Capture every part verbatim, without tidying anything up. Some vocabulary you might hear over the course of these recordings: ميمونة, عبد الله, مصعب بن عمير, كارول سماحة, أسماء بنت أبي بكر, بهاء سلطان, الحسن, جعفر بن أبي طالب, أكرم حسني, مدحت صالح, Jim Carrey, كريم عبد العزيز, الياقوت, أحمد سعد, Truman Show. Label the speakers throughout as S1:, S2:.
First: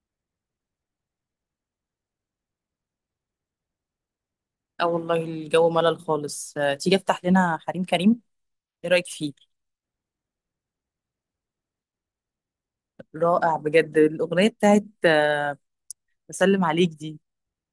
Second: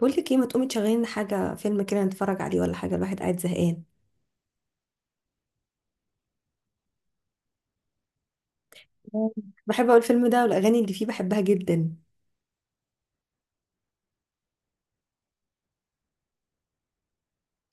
S1: بقول لك ايه، ما تقومي تشغلي لنا حاجه، فيلم كده نتفرج عليه ولا حاجه، الواحد قاعد زهقان.
S2: اه والله الجو ملل خالص، آه، تيجي افتح لنا حريم كريم. ايه رايك فيه؟
S1: بحب اقول الفيلم ده والاغاني اللي فيه بحبها جدا.
S2: رائع بجد الاغنيه بتاعت آه، بسلم عليك دي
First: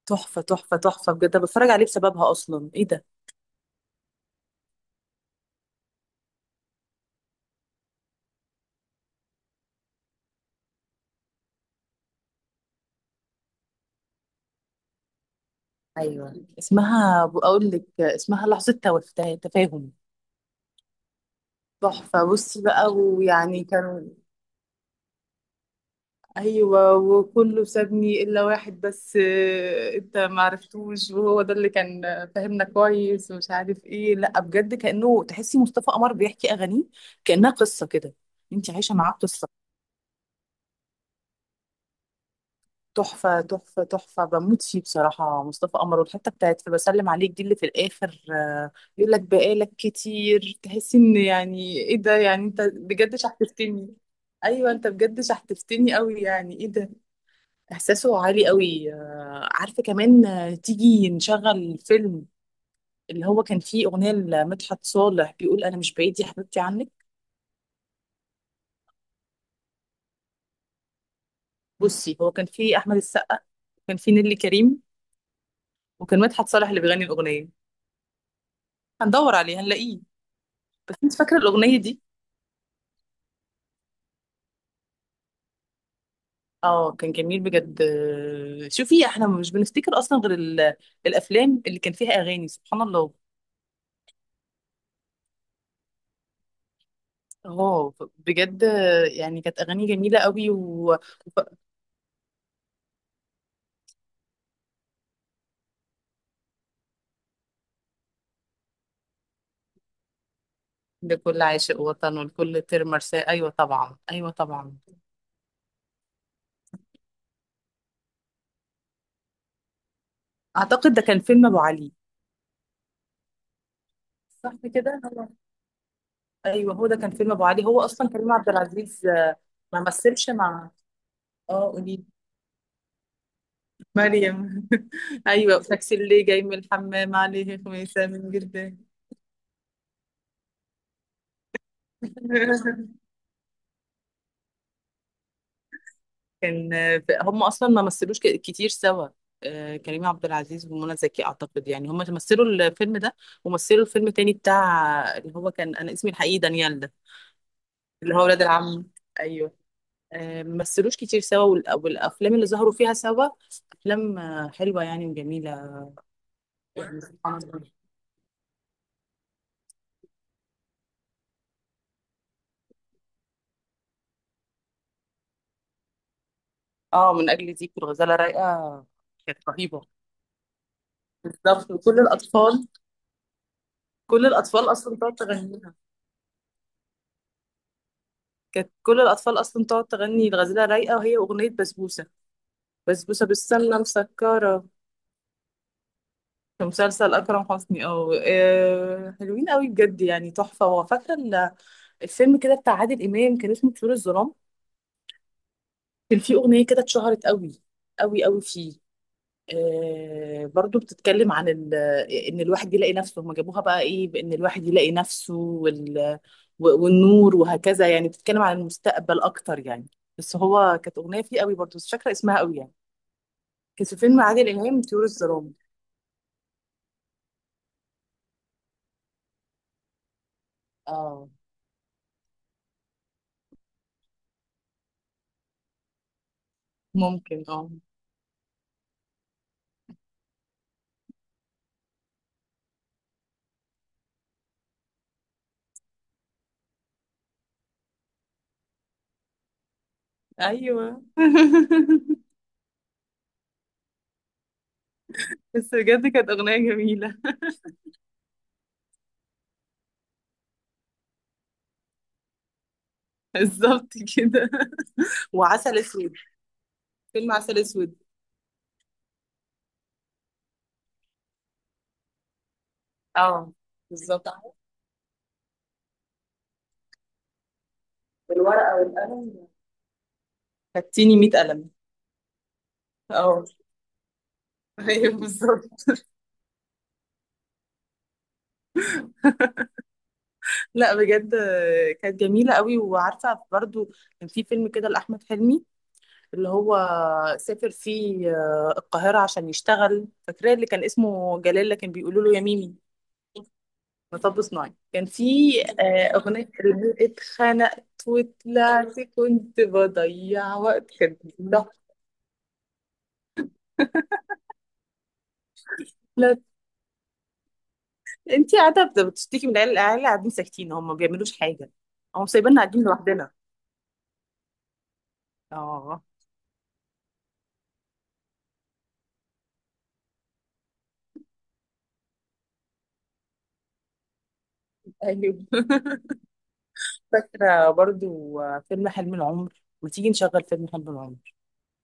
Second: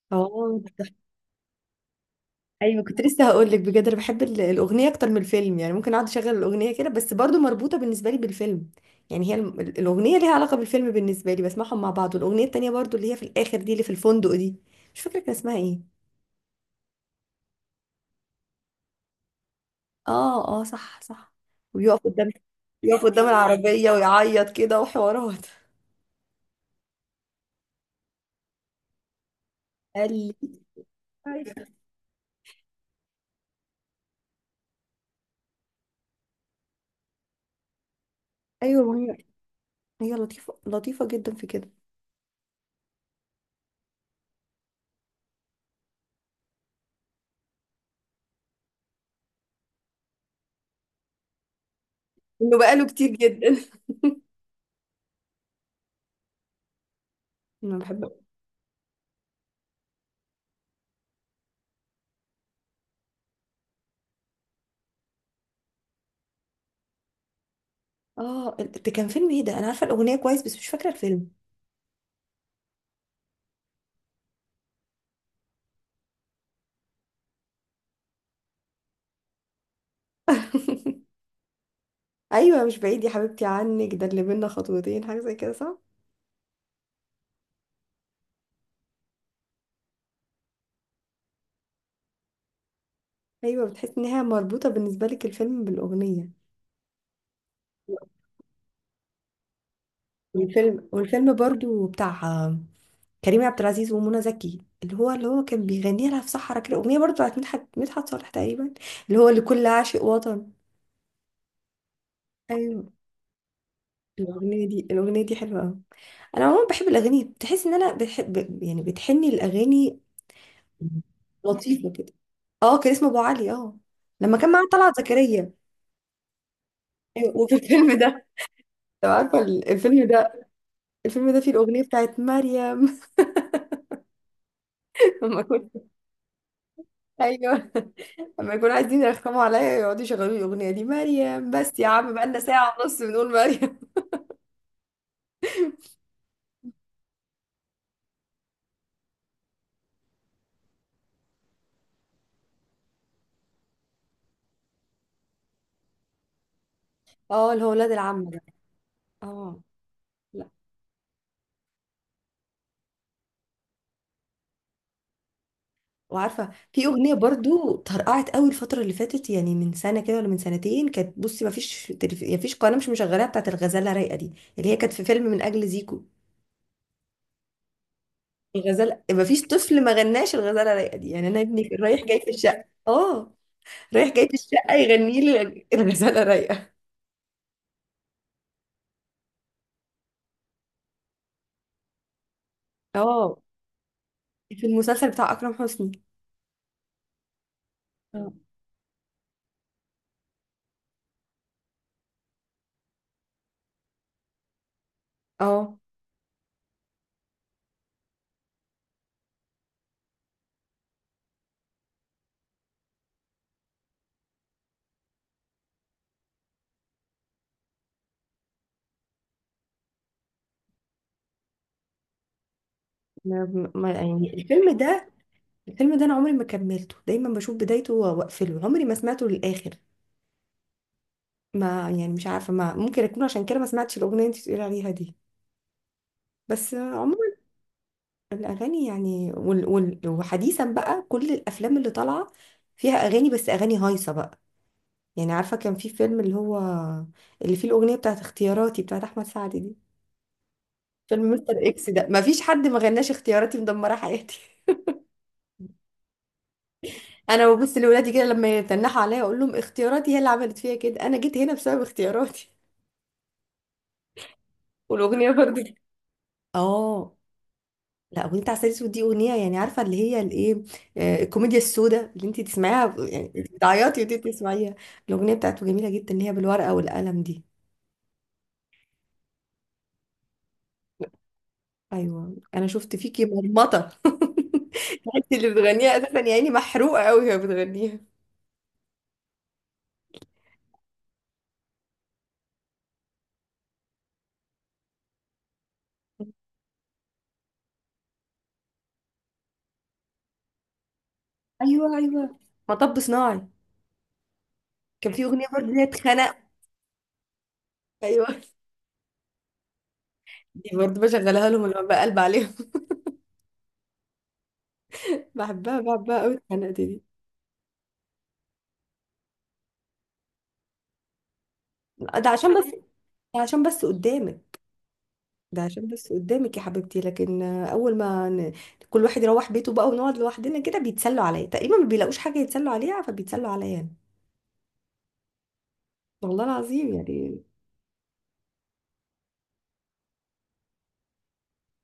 S2: تحفه
S1: اه،
S2: تحفه تحفه بجد. أنا بتفرج عليه بسببها اصلا،
S1: ايوه
S2: ايه
S1: كنت
S2: ده؟
S1: لسه هقول لك بجد، انا بحب ال- الاغنيه اكتر من الفيلم، يعني ممكن اقعد اشغل الاغنيه كده بس برضو مربوطه بالنسبه لي بالفيلم. يعني هي ال- ال- الاغنيه ليها علاقه بالفيلم بالنسبه لي، بسمعهم مع بعض، والاغنيه التانيه برضو اللي هي في الاخر دي، اللي في الفندق دي. مش فاكره كان اسمها ايه.
S2: ايوه، اسمها بقول لك، آه، اسمها لحظه توفاه تفاهم.
S1: اه، اه، صح، صح. ويقف
S2: تحفه،
S1: قدام
S2: بص بقى،
S1: يقف قدام
S2: ويعني
S1: العربيه
S2: كانوا.
S1: ويعيط كده وحوارات.
S2: ايوه، وكله سابني الا واحد بس، آه،
S1: قال
S2: انت
S1: لي
S2: ما عرفتوش، وهو ده اللي كان، آه، فاهمنا كويس ومش عارف ايه. لا بجد، كانه تحسي مصطفى قمر بيحكي اغانيه، كانها قصه كده، انت عايشه معاه
S1: ايوه،
S2: قصه.
S1: هي لطيفة، لطيفة جدا في كده.
S2: تحفه تحفه تحفه، بموت فيه بصراحه مصطفى قمر، والحته بتاعت في بسلم عليك دي اللي في الاخر، آه، يقول لك بقالك كتير، تحسي ان يعني ايه ده، يعني
S1: انه
S2: انت
S1: بقاله كتير
S2: بجد
S1: جدا.
S2: شحتفتني؟ ايوه، انت بجد شحتفتني قوي، يعني ايه ده.
S1: انا بحب.
S2: احساسه عالي قوي، آه، عارفه كمان، آه، تيجي نشغل فيلم، اللي هو كان فيه اغنيه لمدحت صالح بيقول انا مش بعيد يا حبيبتي عنك.
S1: اه، ال- ده كان فيلم ايه؟ ده انا عارفة الأغنية كويس بس مش فاكرة الفيلم.
S2: بصي، هو كان فيه احمد السقا، وكان فيه نيللي كريم، وكان مدحت صالح اللي بيغني الاغنيه. هندور عليه هنلاقيه. بس انت فاكره الاغنيه دي؟
S1: ايوه مش بعيد يا حبيبتي عنك، ده اللي بينا خطوتين، حاجة زي كده، صح؟
S2: اه، كان جميل بجد. آه، شوفي، احنا مش بنفتكر اصلا غير ال- الافلام اللي كان فيها اغاني، سبحان الله.
S1: ايوه، بتحس انها مربوطة بالنسبة لك الفيلم بالأغنية.
S2: اه بجد، آه، يعني كانت اغاني جميله قوي
S1: والفيلم
S2: و...
S1: والفيلم برضو بتاع آه، كريم عبد العزيز ومنى زكي، اللي هو اللي هو كان بيغني لها في صحرا كده أغنية برضو بتاعت مدحت مدحت صالح تقريبا، اللي هو لكل عاشق وطن.
S2: لكل عاشق وطن ولكل طير
S1: ايوه،
S2: مرساه، ايوه طبعا، ايوه
S1: الأغنية
S2: طبعا.
S1: دي الأغنية دي حلوة أوي. أنا عموما بحب الأغاني، بتحس إن أنا بحب، يعني بتحني الأغاني.
S2: اعتقد ده كان فيلم ابو
S1: لطيفة
S2: علي.
S1: كده. أه، كان اسمه أبو علي، أه، لما كان
S2: صح
S1: معاه طلعت
S2: كده هو.
S1: زكريا.
S2: ايوه، هو ده كان فيلم
S1: أيوة،
S2: ابو
S1: وفي
S2: علي، هو
S1: الفيلم
S2: اصلا
S1: ده،
S2: كريم عبد العزيز
S1: لو
S2: آه،
S1: عارفة ال-
S2: ما
S1: الفيلم
S2: مثلش
S1: ده،
S2: مع.
S1: الفيلم ده فيه
S2: اه
S1: الأغنية
S2: قولي.
S1: بتاعت مريم.
S2: مريم
S1: لما
S2: ايوه،
S1: كنت،
S2: تاكسي اللي جاي من الحمام عليه
S1: أيوه،
S2: خميسه من
S1: لما يكونوا
S2: جردان.
S1: عايزين يرخموا عليا يقعدوا يشغلوا لي الأغنية دي، مريم، بس يا عم بقالنا ساعة ونص بنقول مريم.
S2: كان، آه، هم اصلا ما مثلوش ك- كتير سوا، آه، كريم عبد العزيز ومنى زكي، اعتقد يعني هم مثلوا الفيلم ده ومثلوا الفيلم تاني بتاع، اللي هو كان انا اسمي الحقيقي دانيال ده،
S1: أه، اللي هو ولاد
S2: اللي هو
S1: العم ده.
S2: ولاد العم. ايوه.
S1: أه.
S2: آه، ممثلوش كتير سوا، والأ- والافلام اللي ظهروا فيها سوا افلام آه، حلوه يعني وجميله.
S1: وعارفه، في
S2: يعني
S1: اغنيه
S2: سبحان الله.
S1: برضو طرقعت قوي الفتره اللي فاتت، يعني من سنه كده ولا من سنتين، كانت، بصي ما فيش تلف... يعني ما فيش قناه مش مشغلاها، بتاعت الغزاله رايقه دي، اللي هي كانت في فيلم من اجل زيكو.
S2: اه، من اجل ديك، والغزاله رايقه
S1: الغزاله، ما فيش
S2: كانت رهيبه.
S1: طفل ما غناش الغزاله رايقه دي، يعني انا ابني
S2: بالظبط،
S1: كان
S2: وكل
S1: رايح جاي في الشقه،
S2: الاطفال،
S1: اه، رايح
S2: كل
S1: جاي في
S2: الاطفال
S1: الشقه
S2: اصلا تقعد
S1: يغني لي
S2: تغنيها.
S1: الغزاله رايقه.
S2: كانت كل الاطفال اصلا تقعد تغني الغزاله رايقه. وهي اغنيه بسبوسه، بسبوسه
S1: اه،
S2: بالسمنه مسكره،
S1: في المسلسل بتاع اكرم حسني.
S2: في مسلسل اكرم حسني. اه،
S1: آه.
S2: آه، حلوين قوي بجد يعني تحفه. وفاكره ال- الفيلم كده بتاع عادل امام، كان اسمه طيور الظلام.
S1: اه،
S2: كان في أغنية كده اتشهرت قوي قوي قوي فيه، آه برضو بتتكلم عن ال- إن الواحد يلاقي نفسه، هما جابوها بقى إيه، بإن الواحد يلاقي نفسه، وال و- والنور وهكذا، يعني بتتكلم عن المستقبل أكتر يعني. بس هو كانت أغنية فيه قوي برضو، بس مش فاكرة اسمها قوي يعني.
S1: ما
S2: كان
S1: ما-
S2: في فيلم
S1: يعني
S2: عادل
S1: الفيلم
S2: إمام طيور
S1: ده،
S2: الظلام.
S1: الفيلم ده انا عمري ما كملته، دايما بشوف بدايته واقفله، عمري ما سمعته للاخر.
S2: اه،
S1: ما يعني مش عارفة، ما ممكن أكون عشان كده ما سمعتش الأغنية اللي أنت بتقولي عليها دي، بس عموما
S2: ممكن. اه،
S1: الأغاني، يعني وال وال وحديثا بقى، كل الأفلام اللي طالعة فيها أغاني، بس أغاني هايصة بقى. يعني عارفة، كان في فيلم، اللي هو اللي فيه الأغنية بتاعت اختياراتي بتاعت أحمد سعد دي،
S2: ايوه.
S1: فيلم مستر إكس ده، ما فيش حد ما غناش اختياراتي مدمرة حياتي.
S2: بس بجد كانت أغنية جميلة.
S1: أنا ببص لولادي كده لما يتنحوا عليا، أقول لهم اختياراتي هي اللي عملت فيا كده، أنا جيت هنا بسبب اختياراتي.
S2: بالظبط كده.
S1: والأغنية برضه.
S2: وعسل أسود،
S1: اه،
S2: فيلم عسل أسود.
S1: لا، اغنيه عسل اسود دي اغنيه، يعني عارفه اللي هي الايه، آه، الكوميديا السوداء، اللي انت تسمعيها يعني انت
S2: اه،
S1: بتعيطي وانت
S2: بالظبط.
S1: بتسمعيها. الاغنيه بتاعته جميله جدا، اللي هي بالورقه والقلم دي.
S2: بالورقة والقلم، خدتيني مية قلم.
S1: ايوه، انا شفت فيكي
S2: اه.
S1: مرمطه.
S2: ايوه
S1: انت اللي
S2: بالظبط.
S1: بتغنيها اساسا، يا عيني محروقه قوي وهي بتغنيها.
S2: لا بجد، آه، كانت جميلة قوي. وعارفة برضو، كان في فيلم كده لأحمد حلمي، اللي هو سافر فيه آه، القاهرة عشان يشتغل، فاكراه اللي كان اسمه جلال لكن
S1: ايوه،
S2: بيقولوا له
S1: ايوه،
S2: يا ميمي؟
S1: مطب صناعي،
S2: مطب صناعي. كان
S1: كان في
S2: في
S1: اغنيه برضه اللي هي
S2: آه،
S1: اتخنق.
S2: أغنية اللي اتخنقت
S1: ايوه،
S2: وطلعت كنت بضيع
S1: دي
S2: وقت،
S1: برضه
S2: كانت
S1: بشغلها لهم
S2: بتضحك.
S1: لما بقلب عليهم. بحبها بحبها قوي،
S2: لا،
S1: اتخنقت دي.
S2: انتي قاعدة بتشتكي من العيال، العيال قاعدين ساكتين، هم ما بيعملوش حاجة، هم
S1: ده عشان
S2: سايبيننا
S1: بس،
S2: قاعدين لوحدنا.
S1: ده عشان بس قدامك، ده عشان
S2: اه،
S1: بس قدامك يا حبيبتي، لكن آه، اول ما ن... كل واحد يروح بيته بقى ونقعد لوحدنا كده، بيتسلوا عليا تقريبا، ما بيلاقوش حاجه يتسلوا عليها، فبيتسلوا عليا أنا.
S2: ايوه.
S1: والله العظيم يعني.
S2: فاكرة برضو فيلم حلم العمر؟ ما تيجي نشغل فيلم حلم العمر،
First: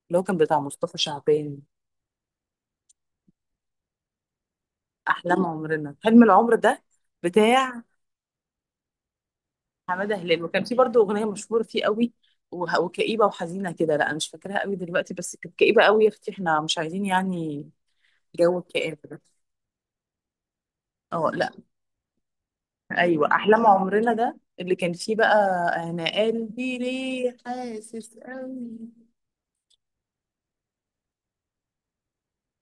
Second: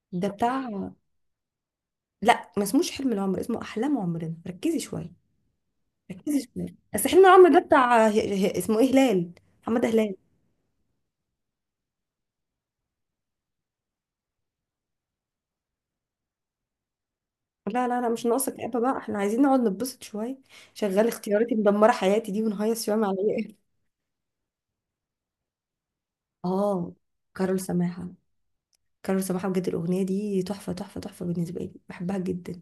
S2: اللي هو
S1: ده
S2: كان بتاع
S1: بتاع،
S2: مصطفى شعبان.
S1: لا ما اسموش حلم العمر، اسمه احلام عمرنا، ركزي شويه،
S2: أحلام عمرنا، حلم
S1: ركزي
S2: العمر
S1: شويه،
S2: ده
S1: بس حلم العمر ده
S2: بتاع
S1: بتاع ه... ه... اسمه ايه، هلال، محمد هلال.
S2: حمادة هلال، وكان في برضو أغنية مشهورة فيه قوي وه- وكئيبة وحزينة كده. لا أنا مش فاكراها قوي دلوقتي، بس كانت كئيبة قوي. يا أختي احنا مش عايزين يعني
S1: لا، لا، لا، مش ناقصك
S2: جو
S1: ابا بقى،
S2: الكآبة
S1: احنا
S2: ده.
S1: عايزين نقعد نتبسط شويه، شغال
S2: اه لا.
S1: اختياراتي مدمره حياتي دي، ونهيص شويه مع
S2: أيوة،
S1: العيال.
S2: أحلام عمرنا ده اللي كان فيه بقى أنا قلبي
S1: اه،
S2: ليه
S1: كارول سماحه،
S2: حاسس قوي.
S1: كانوا سماحة بجد، الأغنية دي تحفة، تحفة، تحفة بالنسبة لي، بحبها جدا.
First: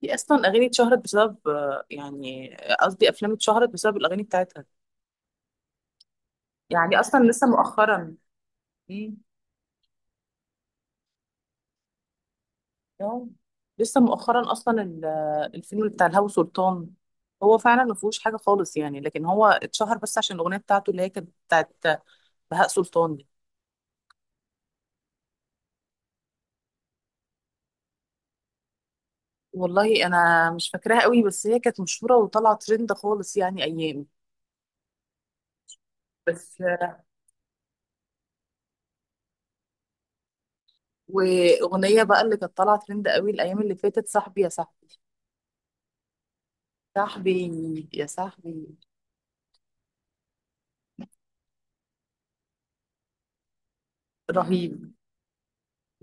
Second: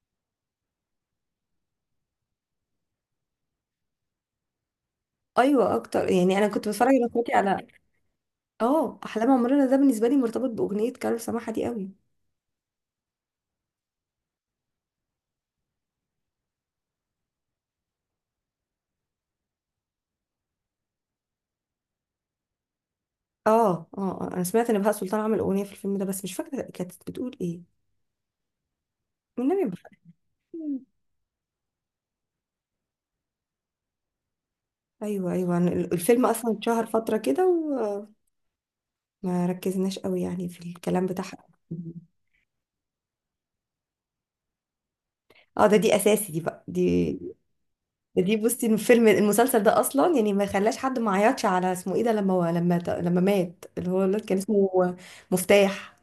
S2: في اصلا اغاني اتشهرت بسبب، آه، يعني قصدي افلام اتشهرت بسبب الاغاني بتاعتها.
S1: أيوة، أكتر، يعني أنا كنت بتفرج
S2: يعني
S1: أنا
S2: اصلا
S1: وأخواتي
S2: لسه
S1: على،
S2: مؤخرا.
S1: أه،
S2: مم.
S1: أحلام عمرنا ده بالنسبة لي مرتبط بأغنية كارول سماحة دي قوي.
S2: آه. لسه مؤخرا اصلا ال- الفيلم بتاع الهوى سلطان، هو فعلا ما فيهوش حاجه خالص يعني، لكن هو اتشهر بس عشان الاغنيه بتاعته اللي هي كانت بتاعت بهاء سلطان دي.
S1: أه، أه، آه. أنا سمعت إن بهاء سلطان عمل أغنية في الفيلم ده بس مش فاكرة كانت بتقول إيه، والنبي ما فاكرة.
S2: والله انا مش فاكراها قوي، بس هي كانت مشهوره وطالعه ترند خالص يعني ايام.
S1: أيوة، أيوة، أنا ال- الفيلم أصلا
S2: بس
S1: اتشهر
S2: آه،
S1: فترة كده وما ركزناش قوي يعني في الكلام بتاعها.
S2: واغنيه بقى اللي كانت طالعه ترند قوي الايام اللي فاتت، صاحبي يا صاحبي.
S1: أه، ده دي أساسي دي بقى دي،
S2: صاحبي يا
S1: دي بصي
S2: صاحبي.
S1: الفيلم المسلسل ده اصلا، يعني ما خلاش حد ما عيطش على اسمه ايه ده، لما لما لما مات، اللي هو الواد كان
S2: رهيب.
S1: اسمه مفتاح.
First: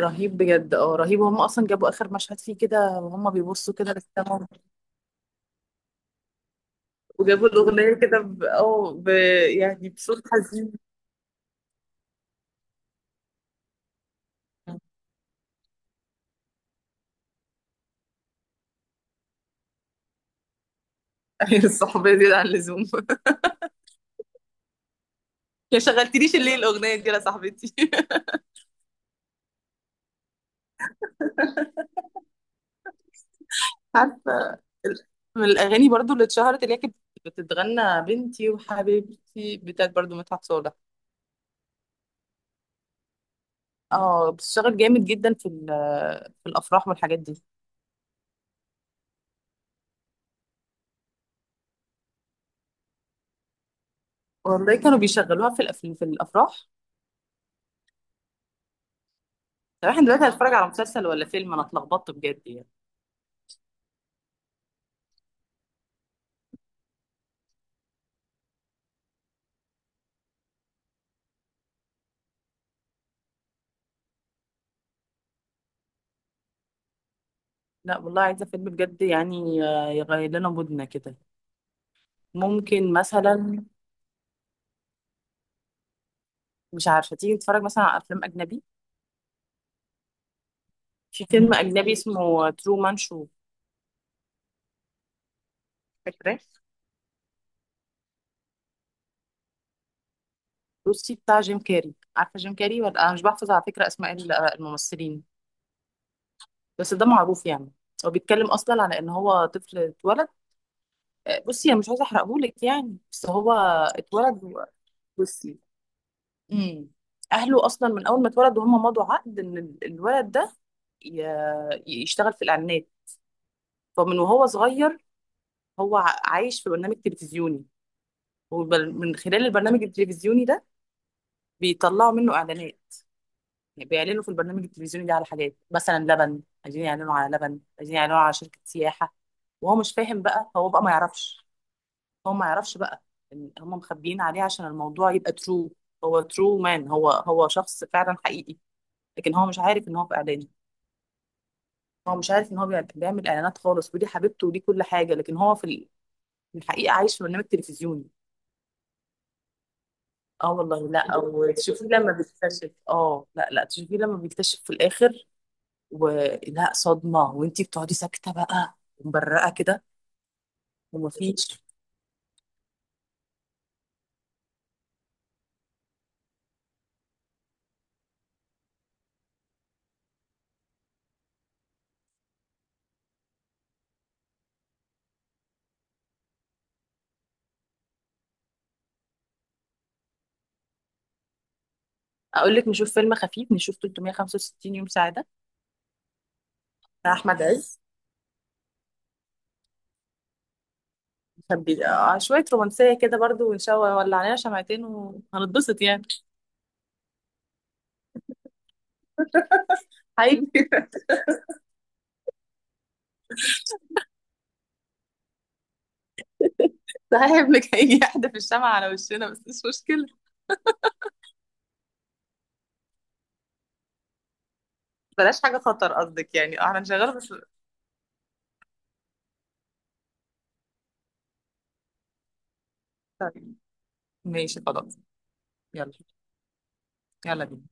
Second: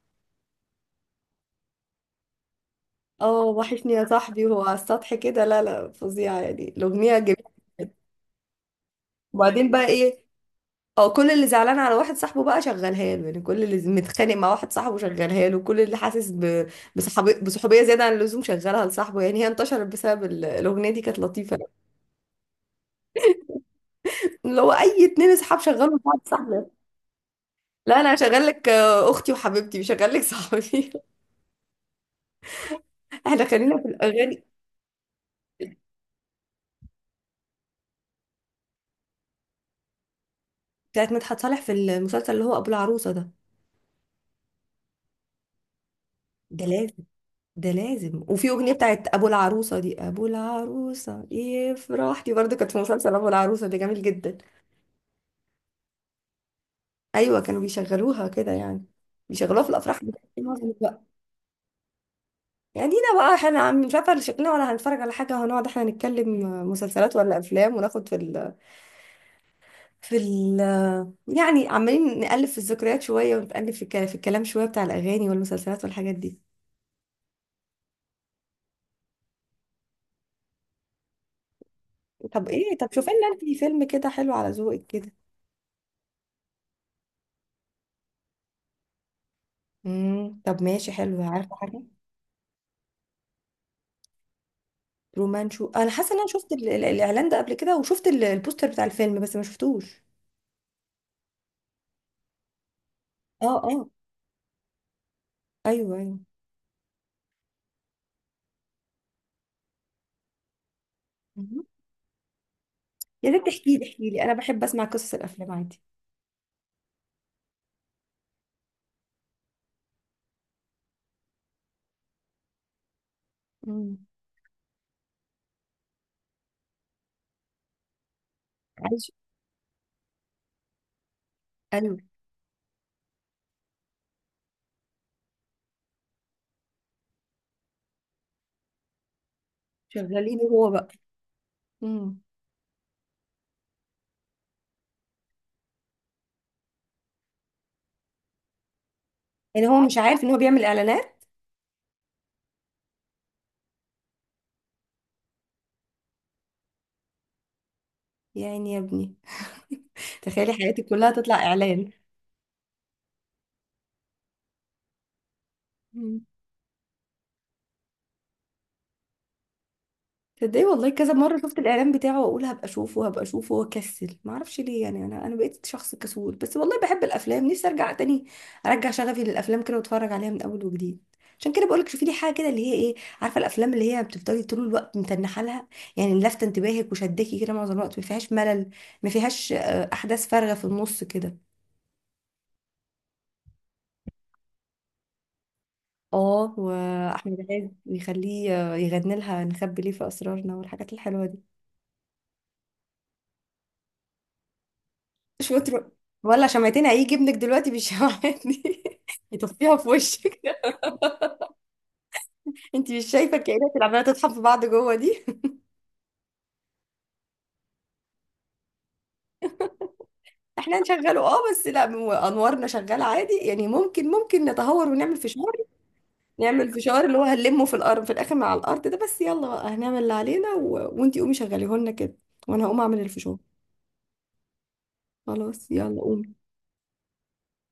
S2: رهيب بجد، اه رهيب. وهم اصلا جابوا اخر مشهد فيه كده وهم
S1: اه،
S2: بيبصوا
S1: وحشني
S2: كده
S1: يا صاحبي،
S2: للسما،
S1: وهو على السطح كده، لا، لا، فظيعه، يعني الاغنيه
S2: وجابوا
S1: جميله جداً.
S2: الاغنيه كده ب... اه ب...
S1: وبعدين بقى
S2: يعني بصوت
S1: ايه؟
S2: حزين.
S1: اه، كل اللي زعلان على واحد صاحبه بقى شغلها له، يعني كل اللي متخانق مع واحد صاحبه شغلها له، كل اللي حاسس ب- بصحابي- بصحوبيه زياده عن اللزوم شغلها لصاحبه، يعني هي انتشرت بسبب ال- الاغنيه دي، كانت لطيفه.
S2: ايوه، الصحوبيه زياده عن اللزوم.
S1: اللي هو اي اتنين اصحاب
S2: يا
S1: شغلوا بعض
S2: شغلتليش الليل
S1: صاحبه.
S2: الاغنيه دي يا صاحبتي.
S1: لا، انا هشغل لك آه، اختي وحبيبتي، مش هشغل لك صاحبي. احنا خلينا في
S2: عارفه
S1: الاغاني
S2: ال- من الاغاني برضو اللي اتشهرت اللي هي كانت بتتغنى، بنتي وحبيبتي بتاعت برضو مدحت صالح.
S1: بتاعت مدحت صالح في المسلسل اللي هو ابو العروسه ده.
S2: اه، بتشتغل جامد جدا في ال- في
S1: ده
S2: الافراح
S1: لازم،
S2: والحاجات دي.
S1: ده لازم، وفي اغنيه بتاعت ابو العروسه دي، ابو العروسه ايه فرحتي برضه، كانت في مسلسل ابو العروسه ده، جميل جدا.
S2: والله كانوا بيشغلوها في الأف- في الافراح.
S1: ايوه، كانوا بيشغلوها كده يعني، بيشغلوها في
S2: طب
S1: الافراح
S2: احنا دلوقتي هنتفرج على
S1: معظم الوقت.
S2: مسلسل ولا فيلم؟ انا اتلخبطت بجد يعني.
S1: يعني دينا بقى، احنا عم- مش عارفه شكلنا، ولا هنتفرج على حاجه، هنقعد احنا نتكلم مسلسلات ولا افلام، وناخد في، في ال يعني عمالين نقلب في الذكريات شوية، ونقلب في الكلام في الكلام شوية بتاع الأغاني والمسلسلات والحاجات دي.
S2: لا والله، عايزه فيلم بجد يعني، آه، يغير لنا مودنا كده.
S1: طب ايه، طب
S2: ممكن
S1: شوفي لنا انتي
S2: مثلا،
S1: فيلم كده حلو على ذوقك كده.
S2: مش عارفه، تيجي نتفرج مثلا على افلام اجنبي؟
S1: امم طب ماشي، حلو،
S2: في فيلم
S1: عارفة حاجة،
S2: اجنبي اسمه ترو مان شو،
S1: رومانشو؟ انا حاسة ان انا شفت ال- ال- الإعلان ده قبل كده، وشفت ال- البوستر بتاع الفيلم بس ما شفتوش.
S2: روسي بتاع جيم كاري. عارفه جيم كاري ولا؟ انا مش
S1: اه،
S2: بحفظ على فكره
S1: اه،
S2: اسماء ال- الممثلين،
S1: ايوه، ايوه.
S2: بس ده معروف يعني. هو بيتكلم اصلا على ان هو طفل اتولد. آه،
S1: مم.
S2: بصي انا مش عايزه احرقهولك يعني، بس
S1: يا ريت
S2: هو
S1: تحكي لي، احكي لي، انا
S2: اتولد و-
S1: بحب اسمع قصص الافلام
S2: بصي،
S1: عادي.
S2: امم اهله اصلا من اول ما اتولد وهم مضوا عقد ان ال- الولد ده ي- يشتغل في الاعلانات.
S1: امم.
S2: فمن وهو صغير هو ع- عايش في برنامج تلفزيوني،
S1: عايش.
S2: ومن خلال البرنامج التلفزيوني ده
S1: ايوه،
S2: بيطلعوا منه اعلانات. يعني بيعلنوا في البرنامج التلفزيوني ده على حاجات، مثلا لبن عايزين يعلنوا على لبن، عايزين يعلنوا على شركة سياحة، وهو مش فاهم
S1: شغالين
S2: بقى، هو
S1: هو
S2: بقى
S1: بقى.
S2: ما يعرفش.
S1: امم.
S2: هو ما يعرفش بقى إن هم مخبيين عليه عشان الموضوع يبقى ترو. هو ترو مان، هو هو شخص فعلا حقيقي، لكن هو مش
S1: يعني هو
S2: عارف ان
S1: مش
S2: هو في
S1: عارف ان هو
S2: اعلان.
S1: بيعمل اعلانات.
S2: هو مش عارف ان هو بيع- بيعمل اعلانات خالص، ودي حبيبته ودي كل حاجه، لكن هو في ال- في الحقيقه عايش في برنامج تلفزيوني.
S1: يعني يا ابني. تخيلي
S2: اه
S1: حياتك
S2: والله،
S1: كلها
S2: لا
S1: تطلع
S2: او تشوفيه
S1: اعلان.
S2: لما بيكتشف، اه لا لا تشوفيه لما بيكتشف في الاخر،
S1: مم.
S2: ولا صدمه، وانتي بتقعدي ساكته بقى ومبرقه كده
S1: تصدقي والله كذا مره شفت
S2: ومفيش.
S1: الاعلان بتاعه واقول هبقى اشوفه، هبقى اشوفه واكسل، ما اعرفش ليه، يعني انا انا بقيت شخص كسول، بس والله بحب الافلام، نفسي ارجع تاني، ارجع شغفي للافلام كده واتفرج عليها من اول وجديد. عشان كده بقولك شوفي لي حاجه كده، اللي هي ايه، عارفه الافلام اللي هي بتفضلي طول الوقت متنحه لها، يعني لافته انتباهك وشداكي كده معظم الوقت، ما فيهاش ملل، ما فيهاش آه، احداث فارغه في النص كده.
S2: اقول لك نشوف فيلم خفيف، نشوف ثلاثمية وخمسة وستين يوم سعاده
S1: اه،
S2: بتاع
S1: واحمد
S2: احمد
S1: عز
S2: عز،
S1: يخليه آه، يغني لها نخبي ليه في اسرارنا، والحاجات الحلوه دي.
S2: كان بي- آه، شويه رومانسيه كده برضو، وان شاء الله ولع علينا شمعتين وهنتبسط
S1: شاطر.
S2: يعني.
S1: ولا شمعتين، هيجي ابنك دلوقتي بالشمعات دي يطفيها في وشك.
S2: هيجي.
S1: انت مش شايفه الكائنات اللي عماله تطحن في بعض جوه دي؟
S2: صاحب لك هيجي يحدف الشمعة على وشنا بس مش مشكله.
S1: احنا هنشغله، اه، بس لا هو انوارنا شغاله عادي يعني، ممكن ممكن نتهور ونعمل
S2: بلاش
S1: فشار.
S2: حاجة خطر قصدك، يعني
S1: نعمل
S2: اه
S1: فشار
S2: هنشغله
S1: اللي هو
S2: بس.
S1: هنلمه في الارض، في الاخر مع الارض ده، بس يلا بقى هنعمل اللي علينا و... وانتي قومي شغليه لنا كده، وانا هقوم اعمل الفشار.
S2: طيب، ماشي خلاص.
S1: خلاص
S2: يلا.
S1: يلا قومي.
S2: يلا بينا.